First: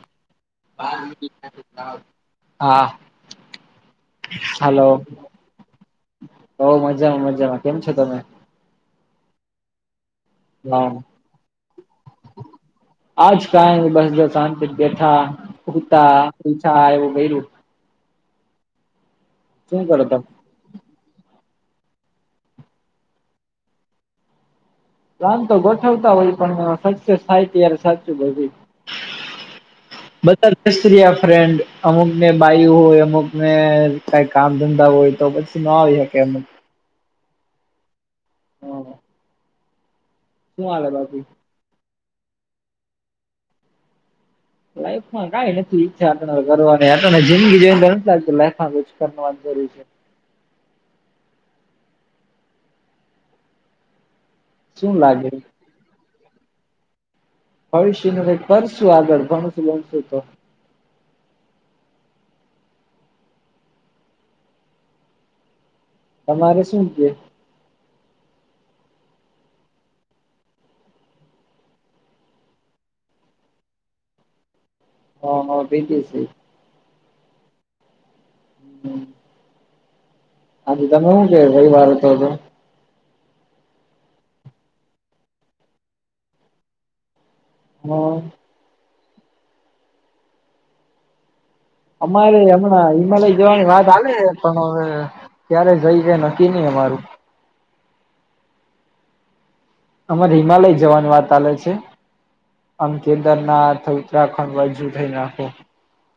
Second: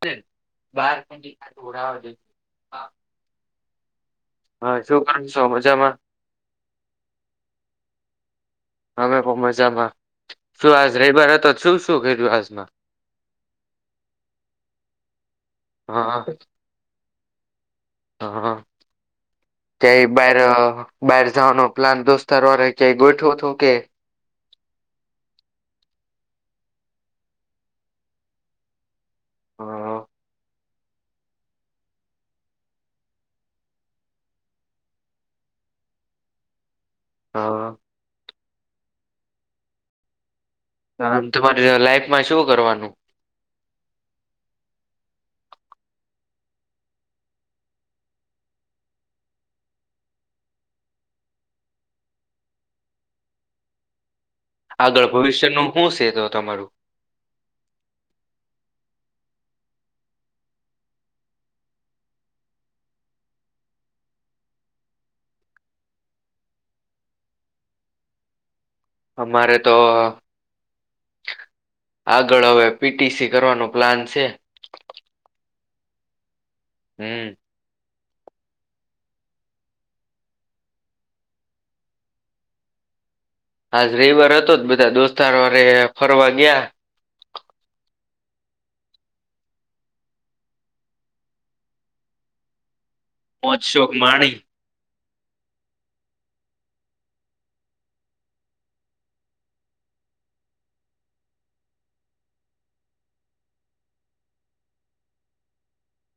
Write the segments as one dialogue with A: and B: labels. A: બાર
B: હા.
A: હા
B: હાલો
A: શું કર છું મજામાં?
B: બઉ મજામાં મજામાં કેમ છો તમે?
A: અમે પણ મજામાં, શું
B: હા
A: આજ રવિવાર હતો શું શું કરધું આજમાં?
B: આજ કઈ બસ શાંત બેથાતા,
A: હા
B: પછા એવું ગ
A: હા, હ
B: શું
A: કે
B: કરો તમે
A: બર બહાર જવાનો પ્લાન દોસ્તાર વાળ ક્યા ગોઠવો હતો કે
B: ક્ન તો ગોઠવતા હોય પણ સક્સેસ થાય ત્યારે સાચું બધી.
A: હા
B: બતર સ્ત્રી ફ્રેન્ડ અમુકને બાાય હોય અમુક ને કઈ કામ ધંધા હોય તોછ સુ ના રહ કેને.
A: હા.
B: [inaudible] શું હાલે બાકી
A: આમ તમારે લાઈફમાં શું કરવાનું?
B: લાઈફ માં કઈ નથી ઈચ્છ આપ કરવાની આપને જિંદગી જોઈને નથી લાગતતી લાઈમાં જરૂ છે. શું
A: આગળ
B: લાગે
A: ભવિષ્યનું શું છે તો તમારું?
B: ફળશી ન ભ કરશું આગળ ભણશું ભણશું તો. તમારે શું છે?
A: અમારે તો આગળ હવે પી ટી સી કરવાનો પ્લાન છે.
B: હા હા બે ક છે.
A: હમ.
B: [inaudible] હાજ તમે શું કે ભઈ વાર હતો હતો?
A: હા રવિવાર હતો જ બધા દોસ્તાર વારે ફરવા ગયા.
B: હા. અમારે અમ્ણા એમલે
A: મોજ
B: જવાની વાદ
A: શોખ
B: આાલે
A: માણી
B: હવે ક્યારે જઈ કે નક્કી નહી અ મારું. અમાર હિમાલય જવાની વાત ચલે છે. આમ કેન્દર ના ઉત્તરાખંડજુ થઈ નાખો.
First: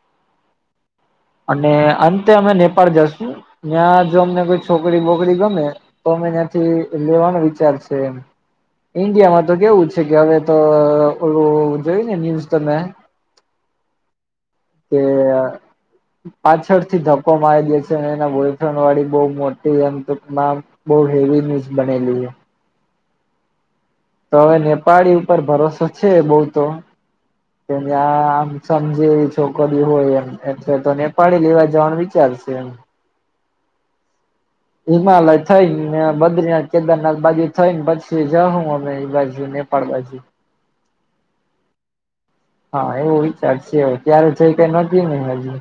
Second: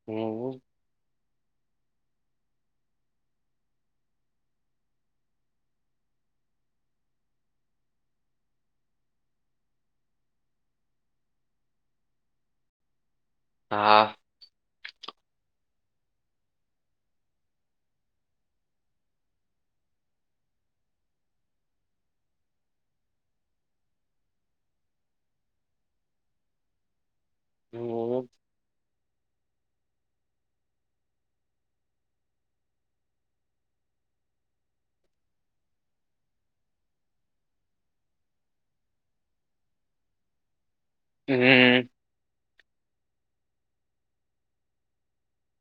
A: એવું?
B: અને અંતે અમે નેપાળ જશું, ત્યાં જો અમને કોઈ છોકરી બોકરી ગમે. તો અમે ત્યાંથી લેવાનો વિચાર છે એમ. ઈન્ડિયામાં તો કેવું છે કે હવે તો જોયું ને ન્યુઝ તમે.
A: હા.
B: એ આ પાછળ થી ધક્કો મારી દે છે એના બોયફ્રેન્ડ વાળી બઉ મોટી એમ ટકમાં બહુ હેવી ન્યૂઝ બનેલી છે. તો હવે નેપાળી ઉપર ભરોસો છે બહું તો તેમ આ
A: હમ
B: આમ સમજે જ છોકરી હોય એમ એટલે તો નેપાળી લેવા જવાનું વિચારશે એમ હિમાલય થઈને બદ્રીનાથ કેદારનાથ બાજુ થઈ ને પછી જઉં અમે એ બાજુ ને એમ પણ હોય
A: હમ્મ.
B: હા એવો વિચાર છે ત્યારે જઈ કઈ નકી નહી હજુ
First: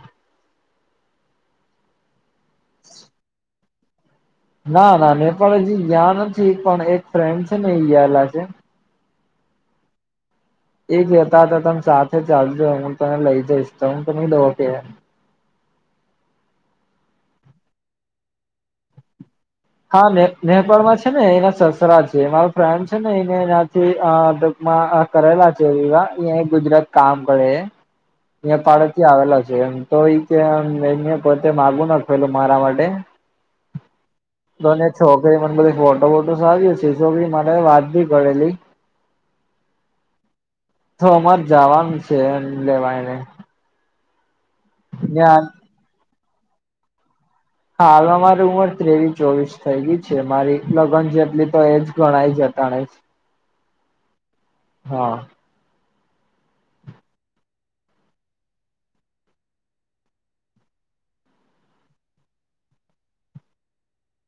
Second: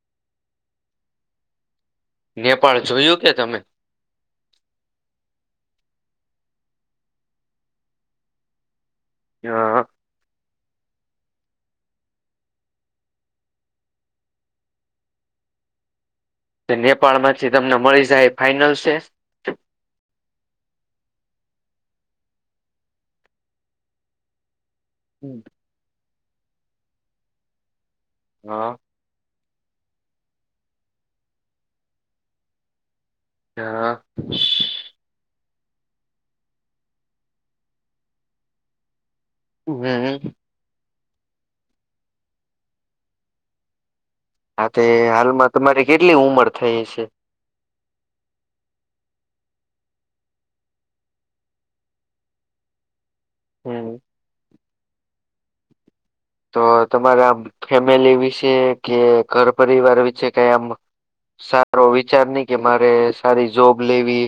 A: નેપાળ જોયું કે તમે
B: ના ના નેપાળ હજી ગયા નથી પણ એક ફ્રેન્ડ છે ને એ ગયેલા છે.
A: હા હા.
B: એક લેતા હતા તમ સાથે ચાલજો હું તને લઈ જઈશ તો હું તો નઈ દવ ક્યાંય
A: તે નેપાળ માંથી તમને મળી જાય ફાઈનલ છે.
B: હા ને નેપાળમાં છે ને એના સસરા છે મારો ફ્રેન્ડ છે ને એને એનાથી આ ગ્રુપમાં આ કરેલા છેં એવા અહીંયા ગુજરાત કામ કરે હે અહીંયા
A: હા
B: પાલનપુર થી આવેલા છે એમ તો કે એને પોતે માગું ના મારા માટે
A: હા [unintelligible]
B: તો ને છોકરી મને બધી ફોટો ફોટો સારી છે ચીસો બી પડે મને વાત બી કરેલી
A: હમ્મ હમ્મ.
B: તો અમાર જવાનું છે એમ લેવાયને
A: હા તે હાલમાં તમારે કેટલી ઉંમર થઈ છે?
B: હા હાલમાં મારી ઉંમર ત્રેવીસ ચોવીસ થઈ ગઈ છે મારી લગ્ન જેટલી તો એજ ગણાય જ તાણે છે.
A: હમ્મ.
B: હા.
A: તો તમારા આમ ફેમિલી વિશે કે ઘર પરિવાર વિશે કઈ આમ સારો વિચાર નહી કે મારે સારી જોબ લેવી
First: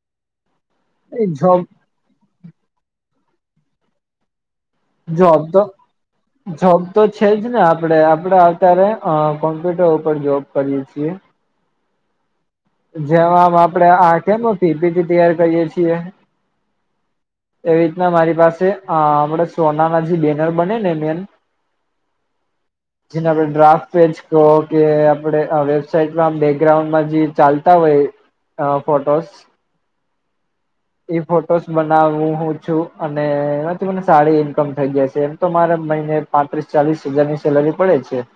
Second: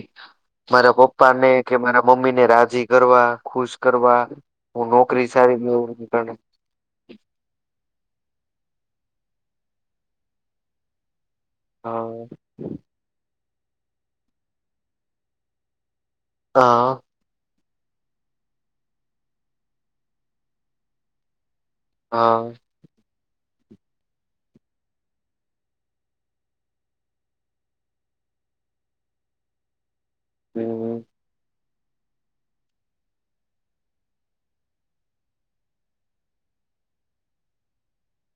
A: મારા
B: એ
A: પપ્પા ને
B: જોબ
A: કે મારા મમ્મીને રાજી કરવા ખુશ કરવા હું નોકરી
B: જોબ
A: સારી
B: તો
A: કરું [unintelligible]
B: જોબ તો છે જ ને આપણેે આપડે અત્યારે અ કોમ્પ્યુટર ઉપર જોબ કરીએ છીએ.
A: હા.
B: જેમ આપડે આ કેમ પીપીટી તૈયાર કરીયે છીએ.
A: હા.
B: એવી રીતના મારી પાસે આ આપણે સોના ના જે બેનર બને ને મેન
A: હા.
B: જેને આપડે ડ્રાફ્ટ પેજ કહો કે આપડે વેબસાઈટમાં બેકગ્રાઉન્ડમાં જે ચાલતા હોય અ ફોટોસ
A: હમ
B: ઈ ફોટોસ બનાવું હું છું અને એમાંથી મને સારી ઈન્કમ થઈ જાય છે એમ તો મારે મહિને પાંત્રીસ ચાલીસ હજાર ની સેલરી પડે છે.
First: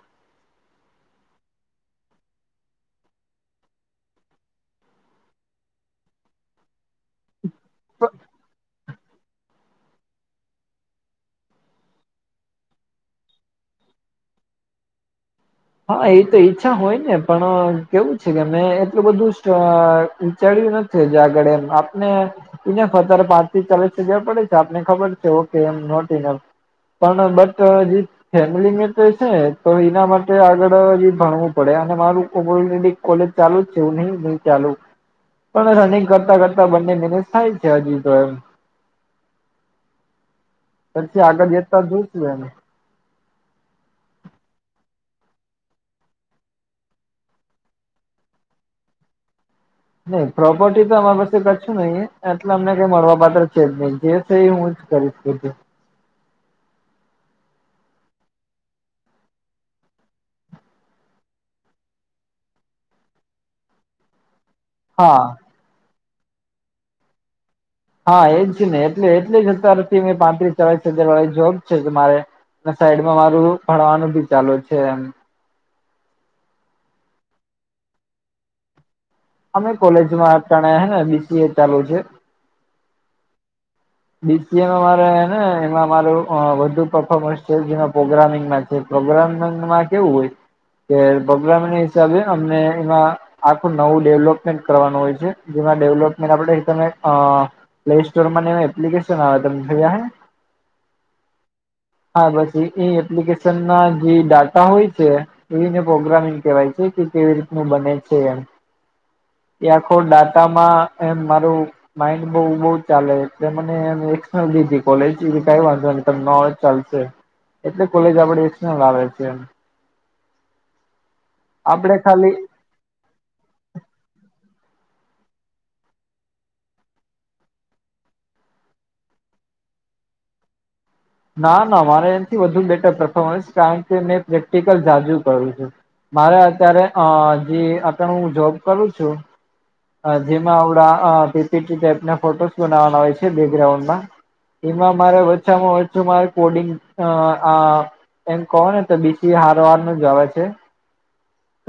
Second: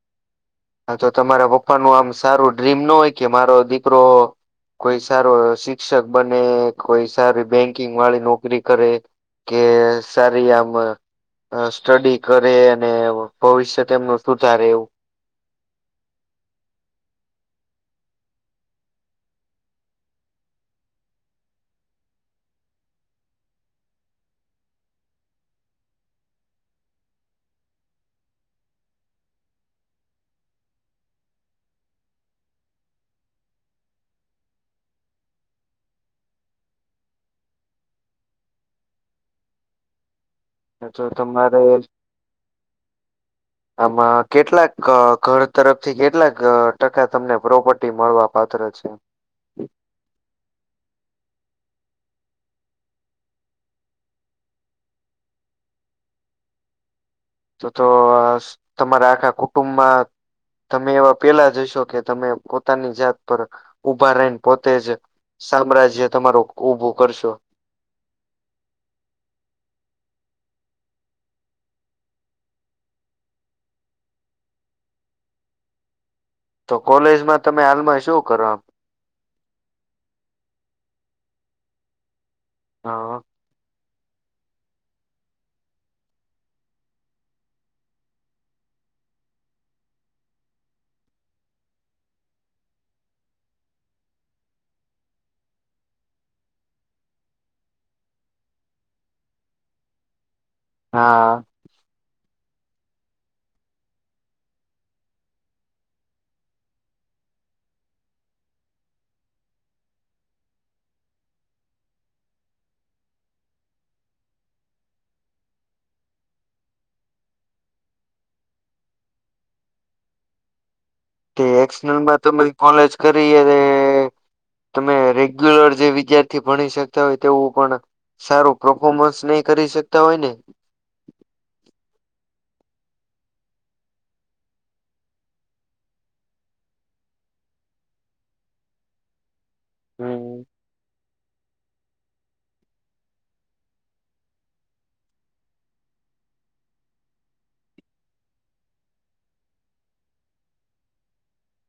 A: હા તો તમારા પપ્પા નું આમ સારું ડ્રીમ ના હોય કે મારો દીકરો કોઈ સારો શિક્ષક બને કોઈ સારી બેંકિંગ વાળી નોકરી કરે કે સારી આવક અ સ્ટડી કરે અને ભવિષ્ય તેમનું સુધારે એવું
B: હા એ તો ઈચ્છા હોય ને પણ કેવું છે કે મેં એટલું બધું અહ ચડ્યું નથ થઇ, જે આગળ એમ આપને એ ને પર તારે પાંચથી ચાલીસ હજાર પડે છે, આપને ખબર છે ઓકે એમ નોટીનલ પણ બટ જે ફેમિલી મેટર છે, તો એના મા ટે આગળ હજી ભણવું પડે અને મારું ઓલરેડી કોલેજ ચાલુ જ છે, એવું નહી નહી ચાલુ પણ રનિંગ કરતા કરતા બંને મેંનેજ થાય છે હજી તો એમ
A: અથવા
B: પછી આગળ
A: તમારે
B: જતા જોશું એમ
A: આમાં કેટલાક ઘર તરફથી કેટલાક ટકા તમને પ્રોપર્ટી મળવા પાત્ર છે?
B: નહી પ્રોપર્ટી તો અમારી પાસે કછું નહી હે, એટલે અમને કઈ મળવા પાત્ર છે જ નહી જે એ હું જ કરીશ બધી.
A: તો તો તમારા આખા કુટુંબમાં તમે એવા પેલા જશો કે તમે પોતાની જાત પર ઊભા રહીને પોતે જ
B: હા
A: સામ્રાજ્ય તમારું ઊભું કરશો.
B: હા એ જ ને એટલે એટલે જ અત્યારથી મેં પાત્રીસ ચાલીસ હજાર વાળી જોબ છે કે મારે અને સાઈડમાં મારું ભણવાનું બી ચાલુ છે, એમ
A: તો કોલેજમાં તમે હાલમાં શું કરો?
B: અમે કોલેજમાં અટાણે હે ને બી સી એ ચાલુ છે.
A: હા
B: બી સી એ માં મારે ને એમાં મારું અહ, વધુ પફોર્મન્સ છે, જે પ્રોગ્રામિંગમાં છે, પ્રોગ્રામિંગમાં કેવું હોય કે પ્રોગ્રામને હિસાબે અમને એમાં આખું નવું ડેવલપમેન્ટ કરવાનું હોય છે જેમાં ડેવલપમેન્ટ આપડે તમે અહ પ્લેસ્ટોરમાં ને એપ્લિકેશન આવે તમે જોય હે?
A: હા
B: હા, બસ એ એપ્લિકેશનના જે ડાટા હોય છે એને પ્રોગ્રામિંગ કહેવાય છે કે કેવી રીતનું બને છે એમ એ આખો ડાટામાં એમ મારું માઈન્ડ બઉ, બઉ ચાલે જે મને મેં એક્સ્ટરનલ લીધી કોલેજ એ કે કંઈ વાંધો નહી તમે નો આવો તો ચાલશે એટલે કોલેજ આપડે એક્સ્ટરનલ આવે છે એમ
A: તે
B: આપડે
A: એક્સ્ટરનલમાં
B: ખાલી
A: તમે કોલેજ કરી એરે તમે રેગ્યુલર જે વિદ્યાર્થી ભણી શકતા હોય તેવું ભણ સારું પફોર્મન્સ નઇ કરી શકતા હોય ને?
B: ના ના મારે એનથી વધુ બેટર પફોર્મન્સ કારણ કે મેં પ્રેક્ટિકલ જાજુ કરું છું. મારે અત્યારે અહ, જે અટાણે હું જોબ કરું છું અહ
A: હમ
B: જેમાં અવડા અહ, પિ પી ટી ટાઈપના ફોટોસ બનાવવાના હોય છે બેકગ્રાઉન્ડમાં એમાં મારે ઓછામાં ઓછું મારે કોડિંગ અહ, અહ એમ કહો ને તો બી સી એ હારો હારનું જ આવે છે.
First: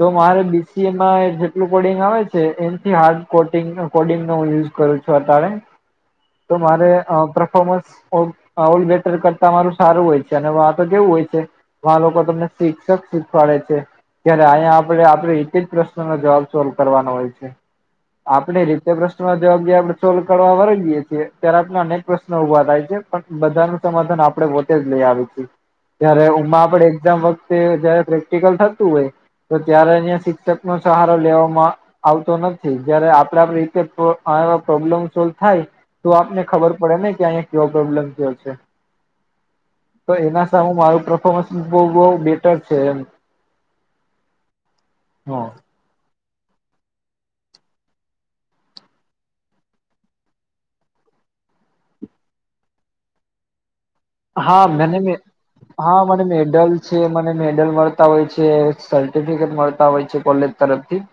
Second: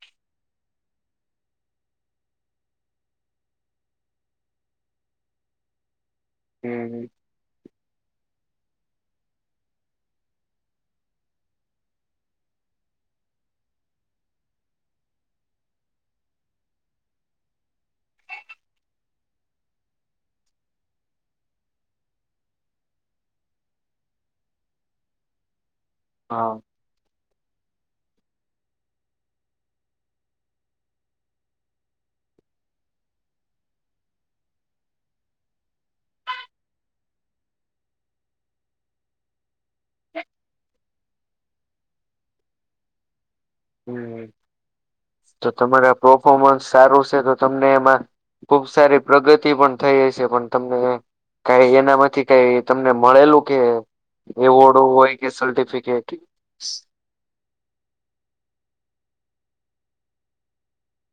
B: તો મારે બી સી એ માં જેટલું કોડિંગ આવે છે એ એ હાર્ડ કોટિંગ, કોડિંગ નો હું યુઝ કરું છું અટાણે તો મારે
A: હમ
B: અહ, પ્રફોમન્સ ઓ અહ, ઓલ બેટર કરતા મારું સારું હોય છે અને વહા પર કેવું હોય છે આ લોકો તમને શિક્ષક શીખવાડે છે. ત્યારે અયા આપણે આપણી રીતે જ પ્રશ્નનોનો જવાબ સોલ્વ કરવાનો હોય છે. આપણે રીતે પ્રશ્નનોનો જવાબ જે આપડે સોલ્વ કરવા વર્ગીયે છીએ ત્યારે આપણે અનેક પ્રશ્ન ઉભા થાય છે. પણ બધાનું સમાધાન આપણે પોતે જ લઈ આવીએ છીએ. જ્યારે
A: હા
B: ઓમાં આપણે એક્ઝામ વખ તે જયારે પ્રેક્ટિકલ થતું હોય તો ત્યારે અહિયાં શિક્ષક નો સહારો લેવામાં આવતો ન. થી જયારે આપડે આપણી રીતે જ પ્રો આવો પ્રોબ્લેમ સોલ્વ થાય તો આપને ખબર પડે ને કે અહિયા કયો પ્રોબ્લેમ થયો છે. તો એના સામે મારું પરફોમન્સ બઉ બઉ બેટર છે એમ
A: તો તમારે આ પરફોમન્સ સારું છે તો તમને એમાં ખુબ સારી પ્રગતિ પણ થઈ હસે પણ તમને કઈ એનામાંથી કઈ તમને મળેલું કે
B: હા
A: એવોર્ડ
B: મને મે
A: હોય કે
B: હા
A: સર્ટિફિકેટ
B: મને મેડલસ જે મને મેડલ મળતા હોય છે સર્ટિફિકેટ મળતા હોય છે કોલેજ તરફથી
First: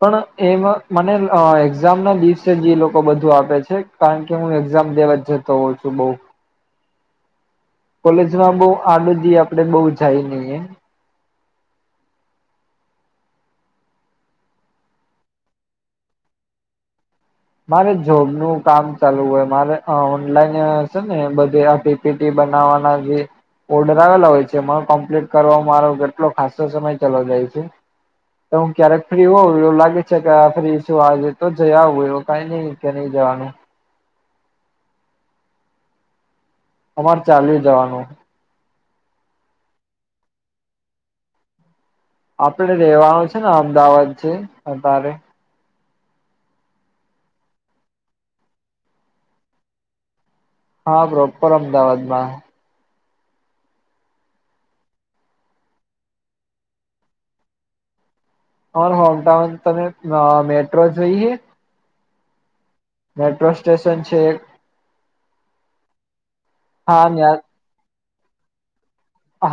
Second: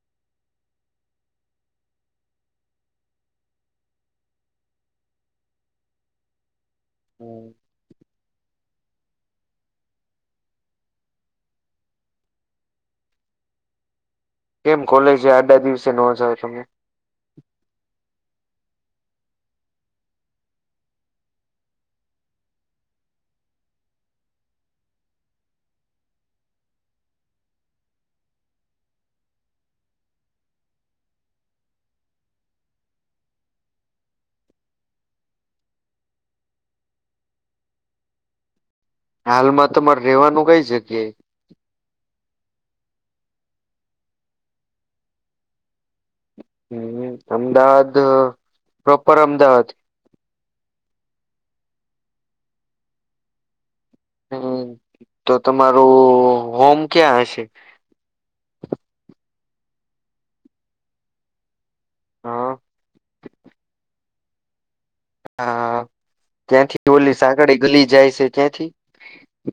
B: પણ એમાં મને અ એક્ઝામ ના દિવસે જે એ લોકો બધું આપે છે. કારણ કે હું એક્ઝામ દેવા જ જતો હોઉં છું બઉ
A: હમ.
B: કોલેજમાં બઉ આડો દી આપડે બઉ જાયે નઇ એમ
A: કેમ કોલેજે આડા દિવસે નો જાવ તમે
B: મારે જોબ નું કામ ચાલુ હોય મારે અ ઓનલાઈન અ સે ને બધે આપે પીઢી બનાવવાના જે. ઓર્ડર આવેલા હોય છે એમાં કમ્પ્લીટ કરવામાં મારો કેટલો ખાસો સમય ચાલો જાય છે. તો હું ક્યારેક ફ્રી હોઉ એવું લાગે છે કે આ ફ્રી છું આજે તો જઈ આવું એ કાઈ નઈ કે નહી જવાનું તમારે ચાલી જવાનું
A: હાલમાં તમારે રેવાનું કઈ જગ્યાએ
B: આપડે રેવાનું છે ને અમદાવાદ છે અત્યારે
A: હું અમદાવાદ પ્રોપર અમદાવાદ
B: હા પ્રોપર અમદાવાદ માં
A: હું તો તમારું હોમ ક્યાં હશે.
B: ઓર હોમટાઉન તમે અ મેટ્રો જઈએ.
A: હા.
B: મેટ્રો સ્ટેશન છે.
A: હા ત્યાંથી
B: હા
A: ઓલી
B: ત્યાં
A: સાંકળી ગલી જાય છે, ત્યાંથી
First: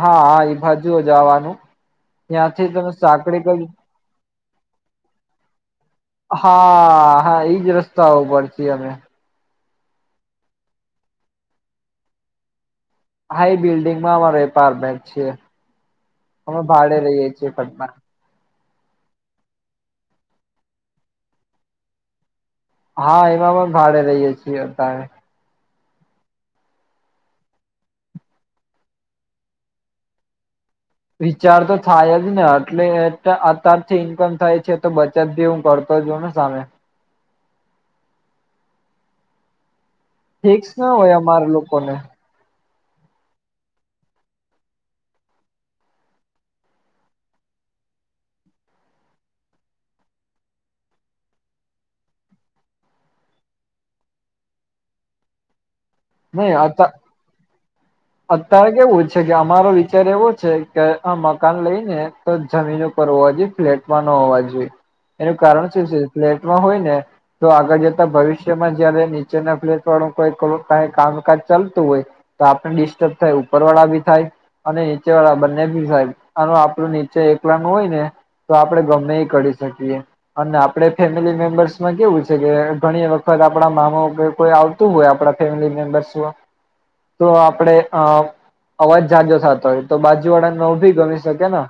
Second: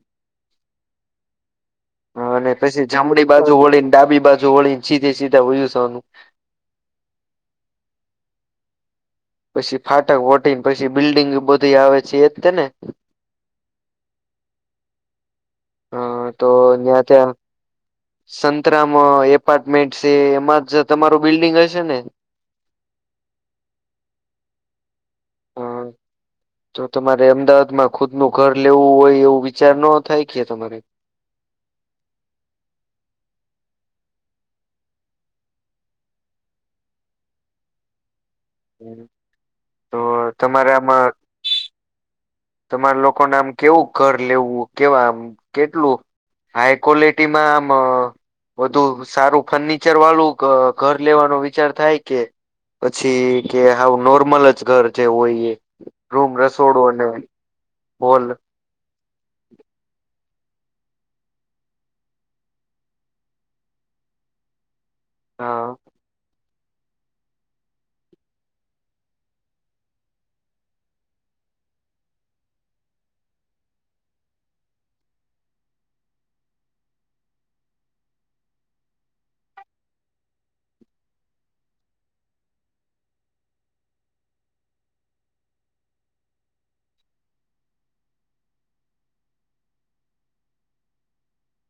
B: હા હા ઈ બાજુ એ જવાનું
A: અને
B: ત્યાંથી
A: પછી
B: તમે
A: જમડી
B: સાંકળી
A: બાજુ
B: કરી
A: વળીને ડાબી બાજુ વળી ને સીધે સીધા વયું જવાનું
B: હા હા એઈજ રસ્તા ઉપર છી અમે
A: પછી ફાટક વટી પછી બિલ્ડીિંગ બધી આવે છે. એ તને.
B: હા ઈ બિલ્ડિંગમાં અમાર વેપાર બેંક છે.
A: હ
B: અમે ભાડે રહીએ છીએ પટના
A: સંતરામ એપાર્ટમેન્ટ છે. એમાં જ તમારું બિલ્ડિંગ હશે ને?
B: હા એમાં પણ ભાડે રહીએ છીએ અતારે.
A: હા. તો તમારે અમદાવાદમાં ખુદ નું ઘર લેવું હોય એવું વિચાર નો થાય કે તમારે
B: વિચાર તો થાય જ ને એટલે અતારથી ઇન્કમ થાય છે, તો બ અત્યારી હું ભરતો જોઉં ને સામે.
A: હમ.
B: ફીક્સ ના હોય અમાર લોકો ને.
A: તમારા લોકોને આમ કેવું ઘર લેવું? કેવામ કેટલું? હાઈ ક્વોલિટી માં આમ વધુ સારું ફર્નિચર વાળું ધ ઘર લેવાનો વિચાર થાય કે. પછી કે હાવ નોર્મલ જ ઘર જેવું હોય. રૂમ,
B: નહી
A: રસોડો ને હોલ
B: તારે કેવું છે કે અમારો વિચાર એવો છે. કે અ મકાન લઈ ને તો જમીન ઉપર હોવા જોઈએ ફ્લેટમાં ન હોવા જોઈએ એનું
A: હા
B: કારણ શું છે? ફ્લેટમાં હોય ને તો આગળ જતા ભવિષ્યમાં જયારે નીચેના ફ્લેટ વાળું કોઈ કઈ કામકાજ ચાલતું હોય તો આપણ ડિસ્ટર્બ થાય. ઉપરવાળા બી થાય અને નીચે વાળા બંને ભી સાહેબ. અનુ આપણું નીચે એકલા નું હોય ને તો આપડે ગમે એ કરી શકીએ અને આપણે ફેમિલી મેમ્બર્સમાં કેવું છે કે ઘણી વખત આપણા મામા કે કોઈ તું હોય આપડા ફેમિલી મેમ્બરસ માં તો આપડે અ અવાજ ઝા ઝો થતો હોય. તો બાજુ વાળાને ન ભી ગમી શકે ને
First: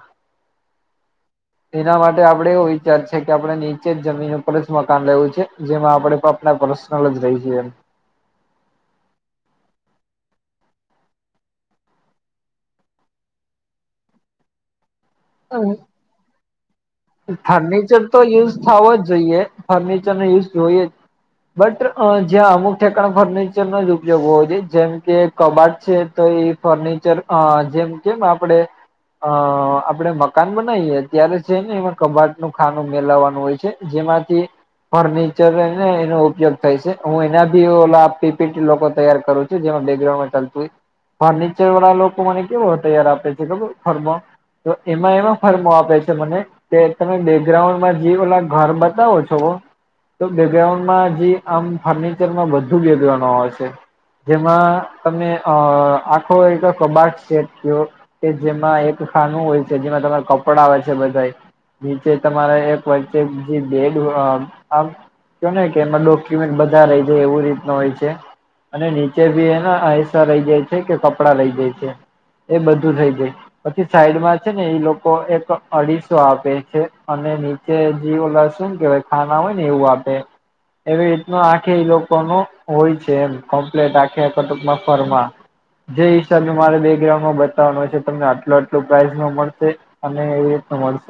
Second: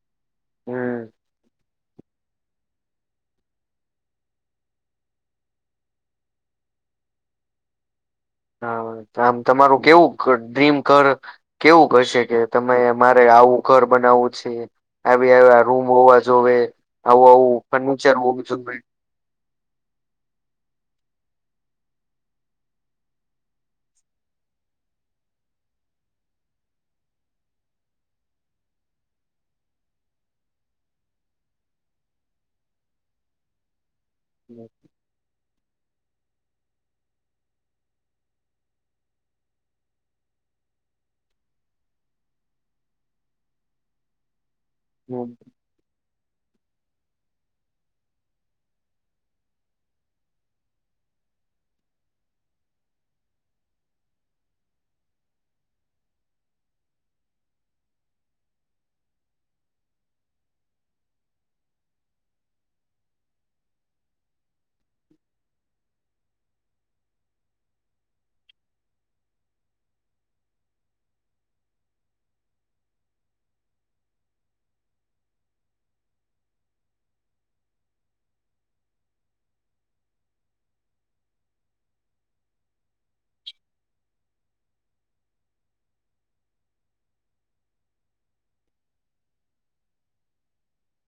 A: હમ
B: તેના માટે આપડે હો છે કે આપણે નીચે જમીન ઉપર જ મકાન લેવું છે. જેમાં આપણે પાપના પર્સનલ જ રહી જઇએ
A: હા આમ તમારું કેવું ડ્રીમ કર કેવું હશે કે તમે મારે આવું ઘર બનાવવું છે. આવી આવા રૂમ હોવા જોવે આવું આવું
B: ફર્નિચર તો
A: હોવું
B: યુઝ
A: જોવે
B: થવો જ જોઈએ. ફર્નિચર નો યુઝ જોઈએ જ બટ જ્યાં અમુક ઠેકાણ ફર્નિચરનો જ ઉપયોગ હોવો જોએ. જેમ કે કબાટ છે તો એ ફર્નિચર અ જેમ કેમ આપડે અ આપડે મકાન બનાવીએ અત્યારે છે ને એમાં કબાટ નું ખાનું મેલાવવાનું હોય છે. જેમાંથી ફર એનો ઉપયોગ થાય છે. હું એના બી ઓલા પીપીટી લોકો તૈયાર કરું છું. જેમાં બેકગાઉન્ડમાં ચાલતું હોય ફર્નિચર વાળા લોકો મને કેવ તૈયાર આપે છે. ખબર ઘરમાં તો એમાં
A: હમ
B: એમાં ફર્મો આપે છે મને તે તમે બેકગ્રાઉન્ડમાં જી ઓલ ઘર બતાવો છો. તો બેકગ્રાઉન્ડમાં જે આમ ફર્નિચરમાં બધું બેકગ્રઉન્ડ આવેય છે. જેમાં તમે આખો એક કોબક સ્ટે થીયો. કે જેમાં એક ખાનું હોય છે. જેમાં તમારે કપડા આવે છે, બધા નીચે તમારે એક વચચે બેડ આમ કોને કે એમાં ડોક્યુમેન્ટ બધા રહી જાય એવું રીતનું હોય છે. અને નીચે ભી એના અહીસા રહી જાય છે કે કપડા રહી જાય છે. એ બધું થઇ જાય. પછી સાઈડમાં છે ને એઈ લોકો એક અઢી આપે છે અને નીચે જે ઓ શું કેવાય? ખાના હોય ને એવું આપે એવી રીતનું આખે લોકોનું હોય છે. એમ કમ્પ્લીટ આખે કે ટુંકમાં ફરમા જે હિસાબે મારે બેકગ્રાઉન્ડમાં બતાવવા હોય છે. તમને આટલો આટલો પ્રાાઈઝ ન મળશે અનેને એ પ્રમાણે